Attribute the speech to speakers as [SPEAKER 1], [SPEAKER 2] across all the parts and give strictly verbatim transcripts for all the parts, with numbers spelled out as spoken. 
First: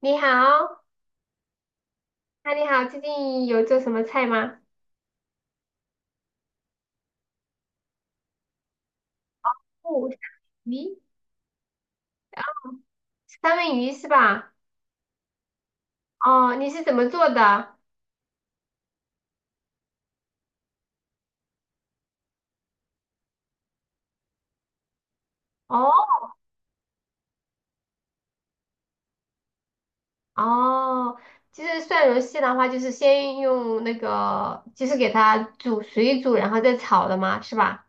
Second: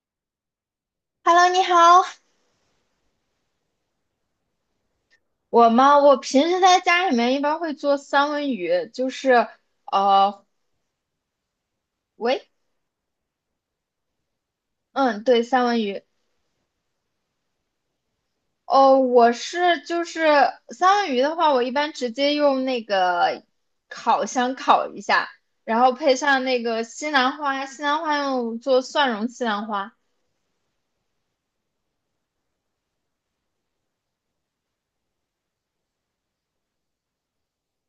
[SPEAKER 1] 你好，
[SPEAKER 2] Hello，你好。
[SPEAKER 1] 那你好，最近有做什么菜吗？
[SPEAKER 2] 我吗？我平时在家里面一般会做三文鱼，就是
[SPEAKER 1] 哦，
[SPEAKER 2] 呃，
[SPEAKER 1] 鱼，
[SPEAKER 2] 喂，
[SPEAKER 1] 三文鱼是吧？
[SPEAKER 2] 嗯，对，三文鱼。
[SPEAKER 1] 哦，你是怎么做的？
[SPEAKER 2] 哦，我是就是三文鱼的话，我一般直接用那个烤箱烤一下，
[SPEAKER 1] 哦
[SPEAKER 2] 然后配上那个西兰花，西兰花用做蒜蓉西兰花，
[SPEAKER 1] 哦，就是蒜蓉蟹的话，就是先用那个，就是给它煮水煮，然后再炒的吗？是吧？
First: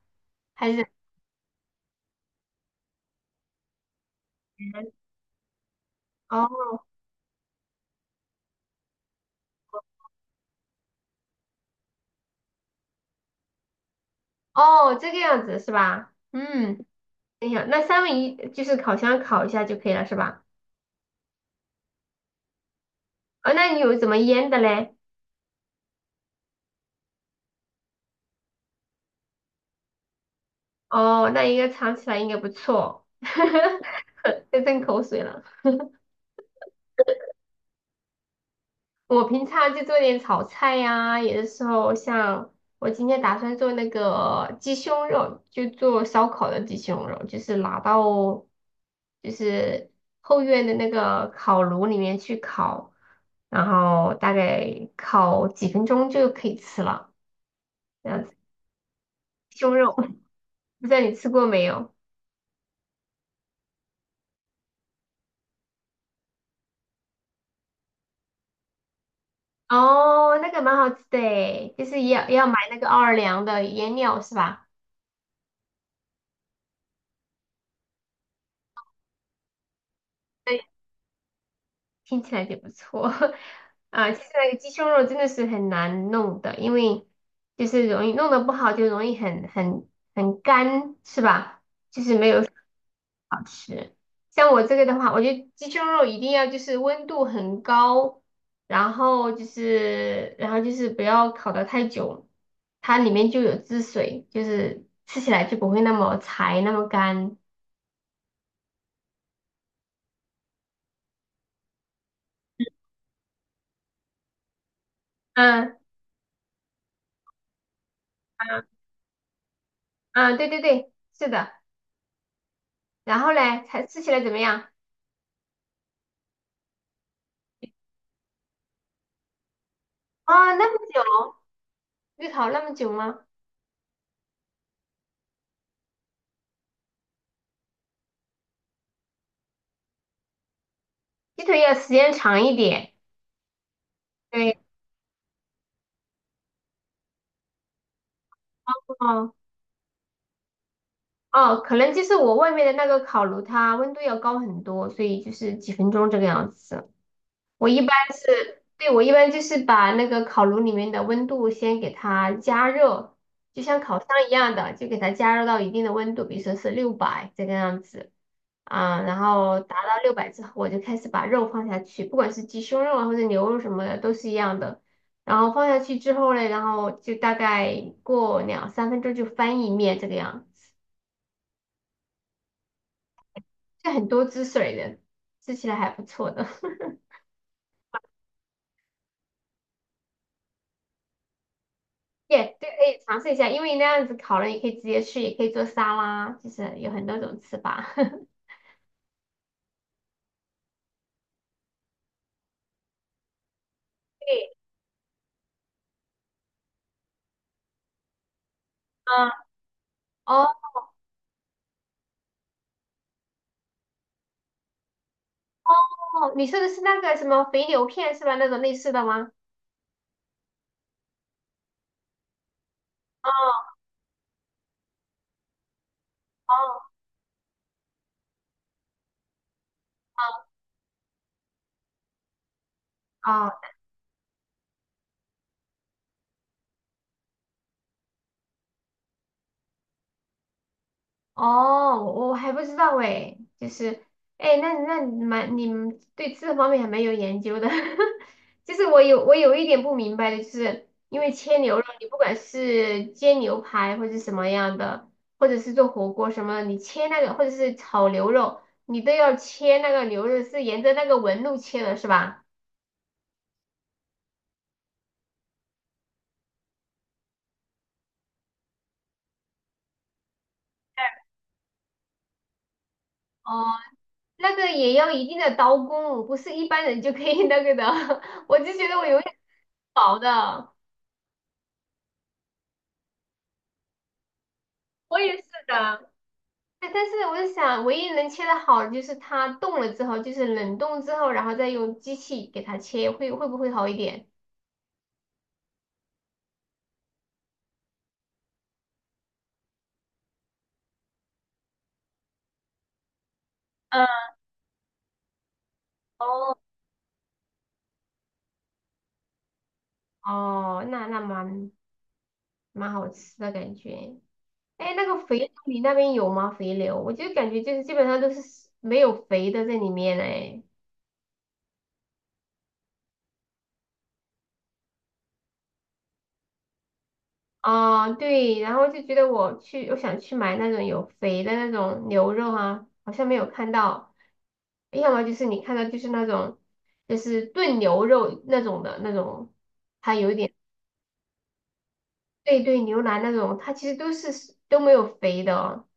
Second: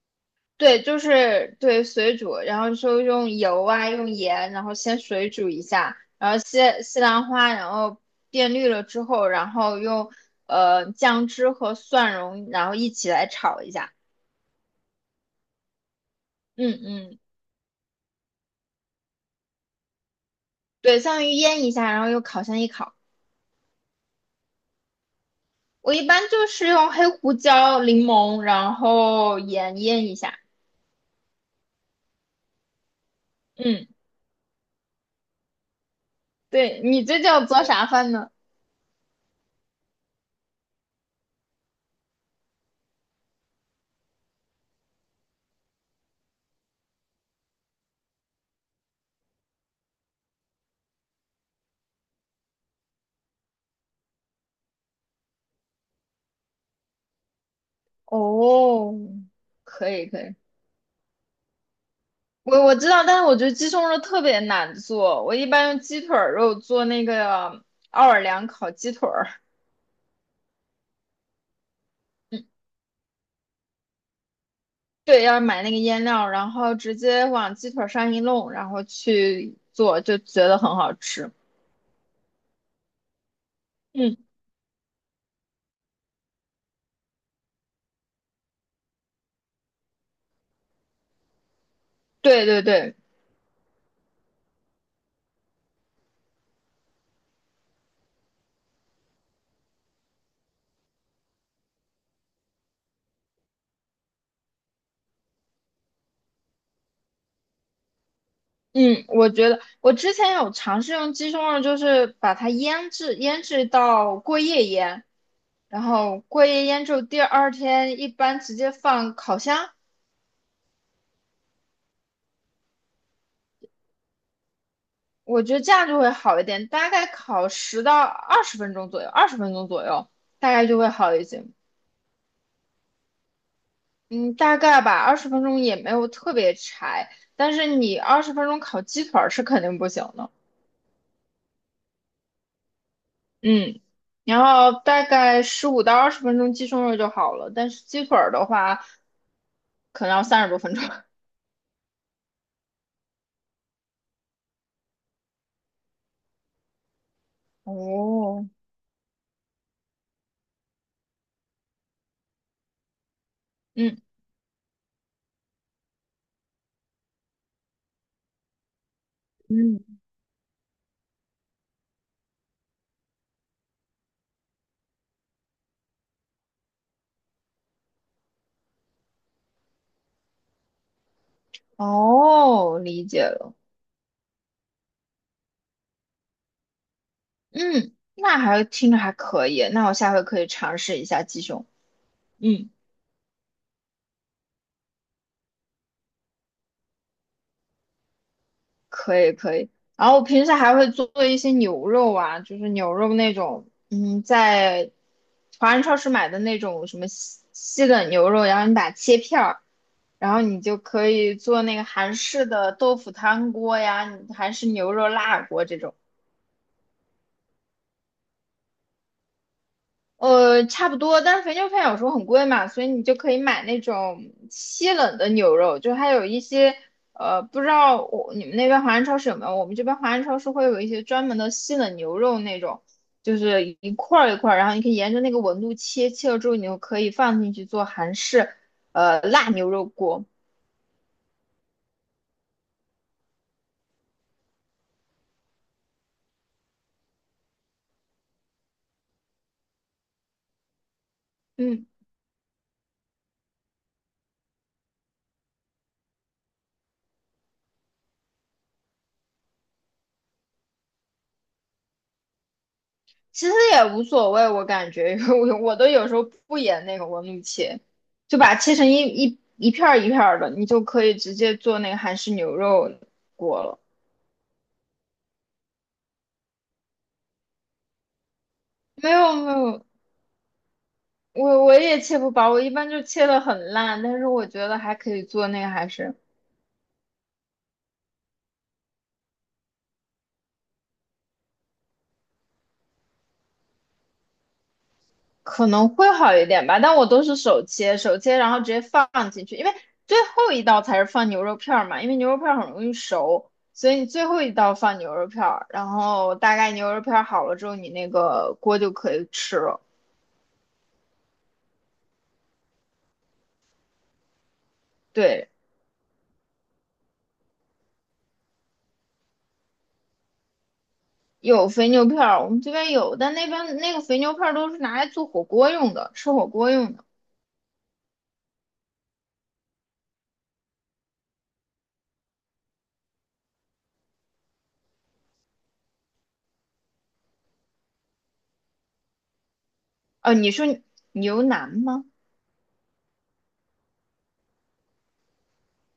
[SPEAKER 1] 还
[SPEAKER 2] 对，
[SPEAKER 1] 是
[SPEAKER 2] 就是对水煮，然后说用油啊，用盐，然后先水煮一下，然后西
[SPEAKER 1] 哦
[SPEAKER 2] 西兰花，然后变绿了之后，然后用呃酱汁和蒜蓉，然后一起来炒一下。
[SPEAKER 1] 哦这个样子是吧？
[SPEAKER 2] 嗯
[SPEAKER 1] 嗯，
[SPEAKER 2] 嗯，
[SPEAKER 1] 等一下，那三文鱼就是烤箱烤一下就可以了是吧？
[SPEAKER 2] 对，相当于腌一下，然后用烤箱一烤。
[SPEAKER 1] 哦，那你有怎么腌的嘞？
[SPEAKER 2] 我一般就是用黑胡椒、柠檬，然后盐腌一下。
[SPEAKER 1] 哦，那应该尝起来应该不错，
[SPEAKER 2] 嗯，
[SPEAKER 1] 在吞口水了。
[SPEAKER 2] 对，你最近有做啥饭呢？
[SPEAKER 1] 我平常就做点炒菜呀、有的时候像我今天打算做那个鸡胸肉，就做烧烤的鸡胸肉，就是拿到就是后院的那个烤炉里面去烤，然后大概烤几分钟就可以吃了。这样子，
[SPEAKER 2] 哦，
[SPEAKER 1] 鸡胸
[SPEAKER 2] 可
[SPEAKER 1] 肉，
[SPEAKER 2] 以可以。
[SPEAKER 1] 不知道你吃过没有？
[SPEAKER 2] 我我知道，但是我觉得鸡胸肉特别难做。我一般用鸡腿儿肉做那个奥尔良烤鸡腿儿，
[SPEAKER 1] 哦，那个蛮好吃的诶就是要
[SPEAKER 2] 嗯，
[SPEAKER 1] 要买那个奥尔良的腌料是吧？
[SPEAKER 2] 对，要买那个腌料，然后直接往鸡腿儿上一弄，然后去做，就觉得很好吃。
[SPEAKER 1] 听起来就不错 啊。
[SPEAKER 2] 嗯，
[SPEAKER 1] 其实那个鸡胸肉真的是很难弄的，因为就是容易弄得不好，就容易很很很干，是吧？就是没有
[SPEAKER 2] 对对对，
[SPEAKER 1] 好吃。像我这个的话，我觉得鸡胸肉一定要就是温度很高，然后就是然后就是不要烤得太久，它里面就有汁水，就是吃起来就不会那么柴那么干。
[SPEAKER 2] 嗯，我觉得我之前有尝试用鸡胸肉，就是把它腌制，腌制到过夜腌，
[SPEAKER 1] 嗯
[SPEAKER 2] 然后过夜腌之后第二天一般直
[SPEAKER 1] 嗯
[SPEAKER 2] 接放烤箱。
[SPEAKER 1] 嗯，对对对，是的。然后嘞，才吃起来怎么样？
[SPEAKER 2] 我觉得这样就会好一点，大概烤十到二十分钟左右，二十分钟左右，大
[SPEAKER 1] 啊，那
[SPEAKER 2] 概
[SPEAKER 1] 么
[SPEAKER 2] 就会好一
[SPEAKER 1] 久，
[SPEAKER 2] 些。
[SPEAKER 1] 预烤那么久吗？
[SPEAKER 2] 嗯，大概吧，二十分钟也没有特别柴，但是你二十分钟烤鸡腿儿是肯定不行的。
[SPEAKER 1] 鸡腿要时间长一点。
[SPEAKER 2] 嗯，然
[SPEAKER 1] 对，
[SPEAKER 2] 后大概十五到二十分钟鸡胸肉就好了，但是鸡腿儿的话，
[SPEAKER 1] 哦
[SPEAKER 2] 可能要三十多分钟。
[SPEAKER 1] 哦，可能就是我外面的那个烤炉，它温度要高很多，所以就是几分钟这个样子。我一般
[SPEAKER 2] 哦，
[SPEAKER 1] 是，对，我一般就是把那个烤炉里面的温度先给它加热，就像
[SPEAKER 2] 嗯，
[SPEAKER 1] 烤箱一样的，就给它加热到一定的温度，比如说是六百这个样子啊，然后达
[SPEAKER 2] 嗯，
[SPEAKER 1] 到六百之后，我就开始把肉放下去，不管是鸡胸肉啊或者牛肉什么的都是一样的。然后放下去之后呢，然后就大概过两三分钟就翻一面这个样子，
[SPEAKER 2] 哦，理解了。
[SPEAKER 1] 就很多汁水的，吃起来还不错的。
[SPEAKER 2] 嗯，那还听着还可以，那我下回可以尝试一下鸡胸。
[SPEAKER 1] 也对，
[SPEAKER 2] 嗯。
[SPEAKER 1] 可以尝试一下，因为那样子烤了，也可以直接吃，也可以做沙拉，就是有很多种吃法。
[SPEAKER 2] 可以可以。然后我平时还会做一些牛肉啊，就是牛肉那种，嗯，
[SPEAKER 1] 对，
[SPEAKER 2] 在华人超市买的那种什么西西冷牛肉，然后你把它切
[SPEAKER 1] 啊，
[SPEAKER 2] 片儿，然后
[SPEAKER 1] 哦
[SPEAKER 2] 你就可以做那个韩式的豆腐汤锅呀，韩式牛肉辣锅这种。
[SPEAKER 1] 哦，你说的是那个什么肥牛片是吧？那种类似的吗？
[SPEAKER 2] 呃，差不多，但是肥牛饭有时候很贵嘛，所以你就可以买
[SPEAKER 1] 哦
[SPEAKER 2] 那种西冷的牛肉，就还有一些
[SPEAKER 1] 哦
[SPEAKER 2] 呃，不知道我你们那边华人超市有没有？我们这边华人超
[SPEAKER 1] 哦。
[SPEAKER 2] 市会有一些专门的西冷牛肉那种，就
[SPEAKER 1] 哦
[SPEAKER 2] 是一块儿一块儿，然后你可以沿着那个纹路切，切了之后你就可以放进去做韩式呃辣牛肉锅。
[SPEAKER 1] 哦，我我还不知道哎，就是，哎，那那你蛮你们对这方面还蛮有研究的，就是我有我有一点不明白的，就是因为切牛肉，
[SPEAKER 2] 嗯。
[SPEAKER 1] 你不管是煎牛排或者什么样的，或者是做火锅什么，你切那个或者是炒牛肉，你都要切那个牛肉是沿着那个纹路切的，是吧？
[SPEAKER 2] 其实也无所谓，我感觉，因为我我都有时候不演那个纹路切，就把它切成一一一片儿一片儿的，你就可以直接做那个韩式牛肉
[SPEAKER 1] 哦，
[SPEAKER 2] 锅了。
[SPEAKER 1] 那个也要一定的刀工，不是一般人就可以那个的，我就觉得我
[SPEAKER 2] 没
[SPEAKER 1] 永远
[SPEAKER 2] 有
[SPEAKER 1] 是
[SPEAKER 2] 没有，
[SPEAKER 1] 薄的。
[SPEAKER 2] 我我也切不薄，我一般就切的很烂，但是我觉得还可
[SPEAKER 1] 我
[SPEAKER 2] 以
[SPEAKER 1] 也是
[SPEAKER 2] 做那个韩
[SPEAKER 1] 的，
[SPEAKER 2] 式。
[SPEAKER 1] 对，但是我是想，唯一能切的好的就是它冻了之后，就是冷冻之后，然后再用机器给它切，会会不会好一点？
[SPEAKER 2] 可能会好一点吧，但我都是手切，手切然后直接放进去，因为最后一道才是放牛肉片儿嘛，因为牛肉片儿很容易熟，所以你
[SPEAKER 1] 嗯，
[SPEAKER 2] 最后一道放牛肉片儿，然后大
[SPEAKER 1] 哦，
[SPEAKER 2] 概牛肉片儿好了之后，你那个锅就可以吃了。
[SPEAKER 1] 哦，那那蛮蛮好吃的感觉。哎，那个肥牛
[SPEAKER 2] 对，
[SPEAKER 1] 你那边有吗？肥牛，我就感觉就是基本上都是没有肥的在里面哎。
[SPEAKER 2] 有肥牛片儿，我们这边有，但那边那个肥牛片儿都是拿来做火锅用的，吃火锅用的。
[SPEAKER 1] 啊，对，然后就觉得我去，我想去买那种有肥的那种牛肉啊，好像没有看到，要么就是你看到就是那种就是炖牛肉那种的那种，它有
[SPEAKER 2] 哦，
[SPEAKER 1] 一
[SPEAKER 2] 你
[SPEAKER 1] 点，
[SPEAKER 2] 说牛腩吗？
[SPEAKER 1] 对对，牛腩那种，它其实都是都没有肥的哦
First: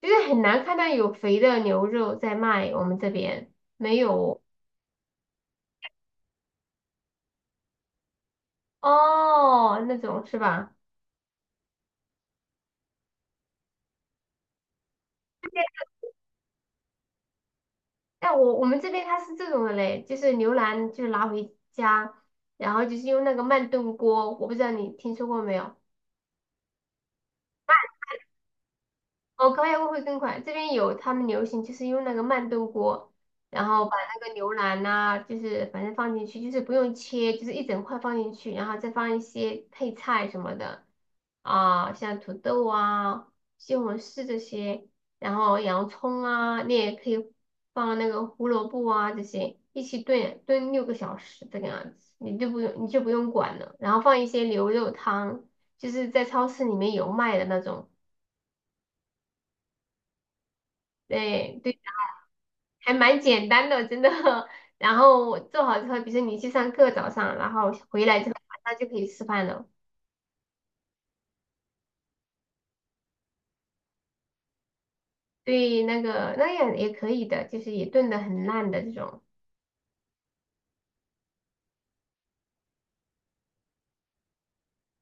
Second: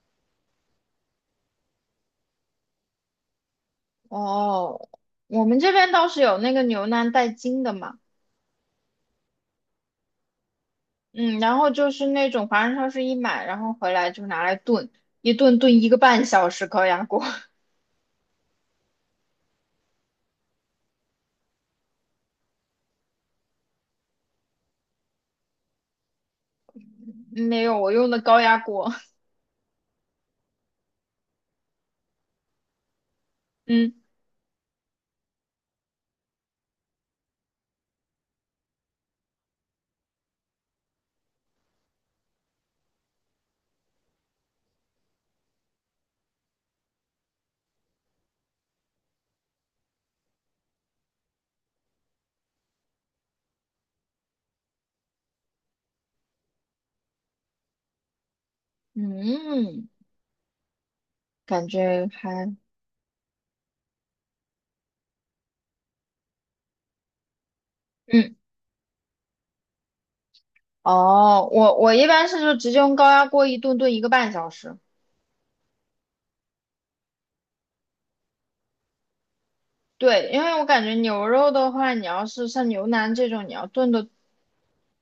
[SPEAKER 1] 就是很难看到有肥的牛肉在卖，我们这边没有
[SPEAKER 2] 哦，我们这边倒是有那个牛腩带筋的嘛。
[SPEAKER 1] 哦，那种是吧？
[SPEAKER 2] 嗯，然后就是那种华人超市一买，然后回来就拿来炖，一炖炖一个半小时高压锅。
[SPEAKER 1] 哎，我我们这边它是这种的嘞，就是牛腩就拿回家，然后就是用那个慢炖锅，我不知道你听说过没有？
[SPEAKER 2] 没有，我用的高压锅。
[SPEAKER 1] 哦，高压锅会更快。这边有他们流行就是用那个慢炖锅，然后
[SPEAKER 2] 嗯
[SPEAKER 1] 把那个牛腩呐、就是反正放进去，就是不用切，就是一整块放进去，然后再放一些配菜什么的啊，像土豆啊、西红柿这些，然后洋葱啊，你也可以放那个胡萝卜啊这些一起炖炖六个小时这个样子，你就不用你就不用管了，然后放一些牛肉汤，就是在超市里面有卖的那种。
[SPEAKER 2] 嗯，
[SPEAKER 1] 对
[SPEAKER 2] 感
[SPEAKER 1] 对，
[SPEAKER 2] 觉还
[SPEAKER 1] 还蛮简单的，真的。然后做好之后，比如说你去上课早上，然后回来之后
[SPEAKER 2] 嗯
[SPEAKER 1] 晚上就可以吃饭了。
[SPEAKER 2] 哦，我我一般是就直接用高压锅一炖炖一个半小时。
[SPEAKER 1] 对，那个那样也可以的，就是也炖的很烂的这种。
[SPEAKER 2] 对，因为我感觉牛肉的话，你要是像牛腩这种，你要炖的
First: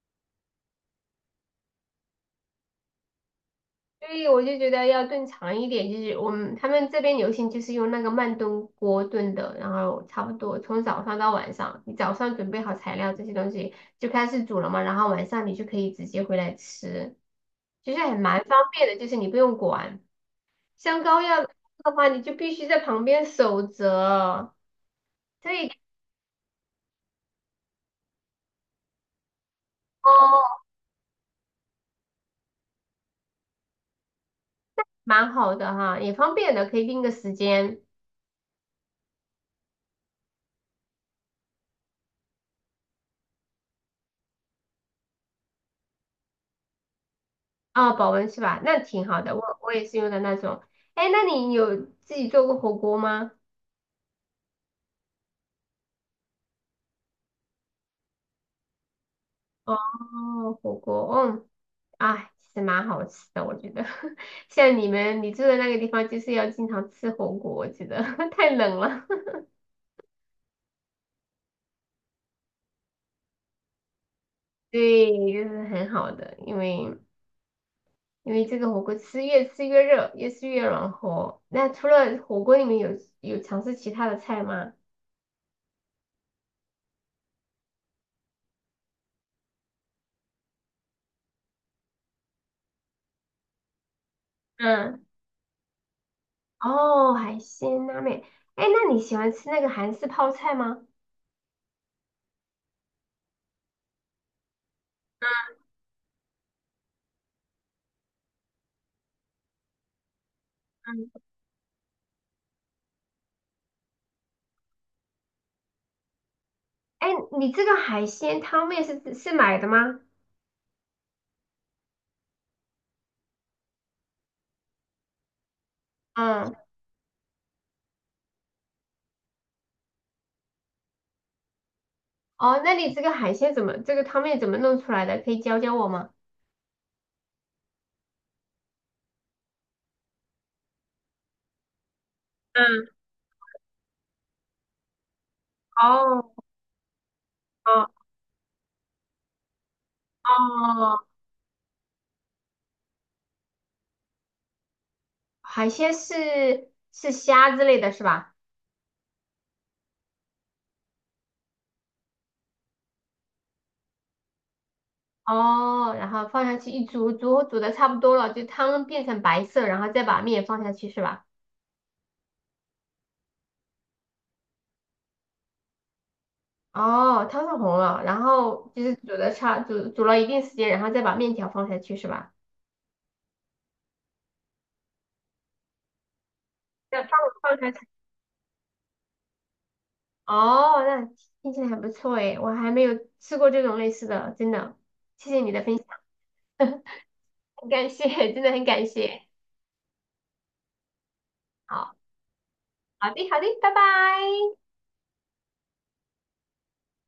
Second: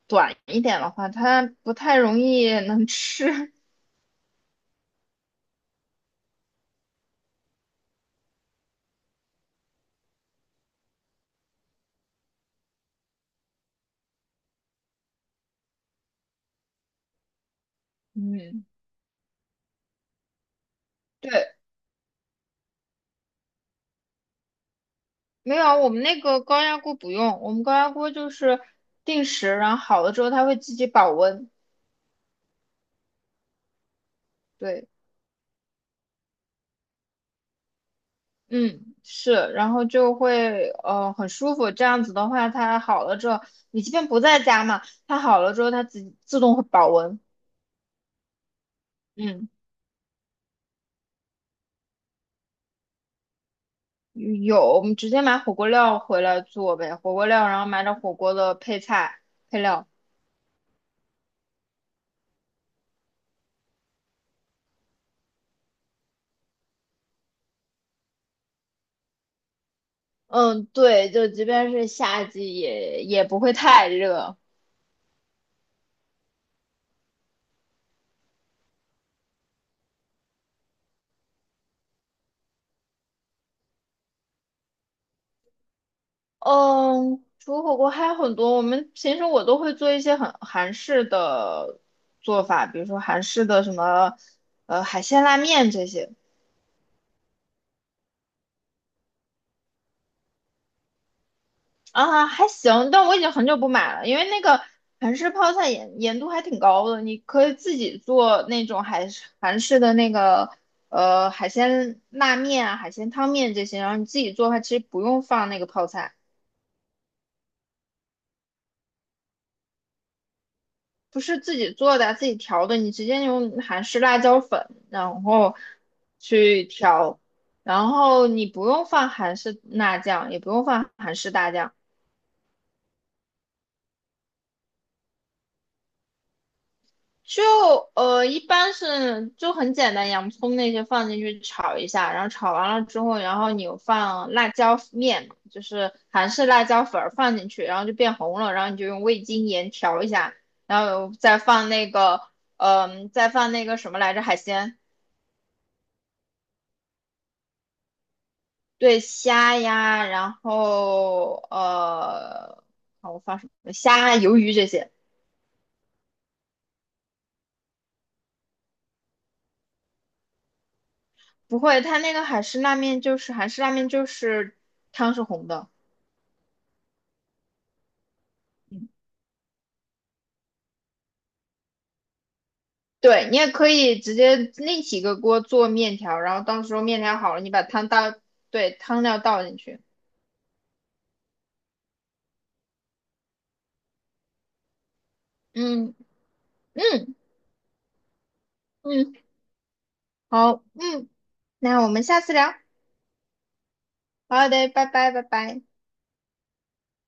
[SPEAKER 2] 短一点的话，它不太容易能吃。
[SPEAKER 1] 所以我就觉得要炖长一点，就是我们他们这边流行就是用那个慢炖锅炖的，然后差不多从早上到晚上，你早上准备好材料这些东西就开始煮了嘛，然后晚上你就可以直接回来吃，其实还蛮方
[SPEAKER 2] 嗯。
[SPEAKER 1] 便的，就是你不用管。像高压的
[SPEAKER 2] 对。
[SPEAKER 1] 话，你就必须在旁边守着，这
[SPEAKER 2] 没有
[SPEAKER 1] 一
[SPEAKER 2] 啊，
[SPEAKER 1] 点
[SPEAKER 2] 我们那个高压锅不用，我们高压锅就是定时，然后好
[SPEAKER 1] 哦，
[SPEAKER 2] 了之后它会自己保温。对，
[SPEAKER 1] 蛮好的哈，也方便的，可以定个时间
[SPEAKER 2] 嗯，是，然后就会呃很舒服。这样子的话，它好了之后，你即便不在家嘛，它好了之后它自自动会保温。
[SPEAKER 1] 啊，保温是吧？那挺好的，
[SPEAKER 2] 嗯，
[SPEAKER 1] 我我也是用的那种。哎，那你有自己做过火锅吗？
[SPEAKER 2] 有，我们直接买火锅料回来做呗，火锅料，然后买点火锅的配菜配
[SPEAKER 1] 哦，
[SPEAKER 2] 料。
[SPEAKER 1] 火锅，嗯，哎，其实蛮好吃的，我觉得。像你们你住的那个地方，就是要经常吃火锅，我觉得 太冷了。
[SPEAKER 2] 嗯，对，就即便是夏季也也不会太热。
[SPEAKER 1] 对，就是很好的，因为因为这个火锅吃越吃越热，越吃越暖和。那除了火锅，你们有有尝试其他的菜吗？
[SPEAKER 2] 嗯，除了火锅还有很多，我们平时我都会做一些很韩式的做法，比如说韩式的什么呃海
[SPEAKER 1] 嗯
[SPEAKER 2] 鲜拉面这些。
[SPEAKER 1] 哦，海鲜拉面。哎，那你喜欢吃那个韩式泡菜吗？
[SPEAKER 2] 啊，还行，但我已经很久不买了，因为那个韩式泡菜盐盐度还挺高的，你可以自己做那种海韩式的那个
[SPEAKER 1] 嗯
[SPEAKER 2] 呃海鲜拉面啊、海鲜汤面这些，然后你自己做的话，其实不用放那个泡菜。
[SPEAKER 1] 哎，你这个海鲜汤面是是买的吗？
[SPEAKER 2] 不是自己做的，自己调的，你直接用韩式辣椒粉，然后
[SPEAKER 1] 嗯
[SPEAKER 2] 去调，然后你不用放韩式辣酱，也不用放韩式大酱，
[SPEAKER 1] 哦，那你这个海鲜怎么，这个汤面怎么弄出来的？可以教教我吗？
[SPEAKER 2] 就呃一般是就很简单，洋葱那些放进去炒一下，然后炒完了
[SPEAKER 1] 嗯，
[SPEAKER 2] 之后，然后你有放辣椒面，就是
[SPEAKER 1] 哦
[SPEAKER 2] 韩式辣椒粉儿放进去，然后
[SPEAKER 1] 哦
[SPEAKER 2] 就变红了，然后你就用味精盐调一下，然
[SPEAKER 1] 哦，
[SPEAKER 2] 后再放那个嗯、再放那个什么来着海鲜。
[SPEAKER 1] 海鲜是是虾之类的是吧？
[SPEAKER 2] 对虾呀，然后呃，好，我放什么？虾、鱿鱼这些。
[SPEAKER 1] 哦，然后放下去一煮，煮煮的差不多了，就汤变成白色，然后再把面放下去是吧？
[SPEAKER 2] 不会，它那个海式拉面就是韩式拉面，就是汤是红的。
[SPEAKER 1] 哦，汤是红了，然后就
[SPEAKER 2] 嗯，
[SPEAKER 1] 是煮的差煮煮了一定时间，然后再把面条放下去是吧？
[SPEAKER 2] 对，你也可以直接另起一个锅做面条，然后到时候面
[SPEAKER 1] 再放
[SPEAKER 2] 条好了，你
[SPEAKER 1] 放
[SPEAKER 2] 把
[SPEAKER 1] 下去。
[SPEAKER 2] 汤倒，对，汤料倒进去。
[SPEAKER 1] 哦，那听起来还不错诶，我还没有吃过这种类似的，真的，谢谢你的分享，
[SPEAKER 2] 嗯 嗯
[SPEAKER 1] 很感谢，真的很感
[SPEAKER 2] 嗯，
[SPEAKER 1] 谢。
[SPEAKER 2] 好，嗯，那我
[SPEAKER 1] 好，
[SPEAKER 2] 们下次聊。
[SPEAKER 1] 好的，好的，拜
[SPEAKER 2] 好
[SPEAKER 1] 拜。
[SPEAKER 2] 的，拜拜，拜拜。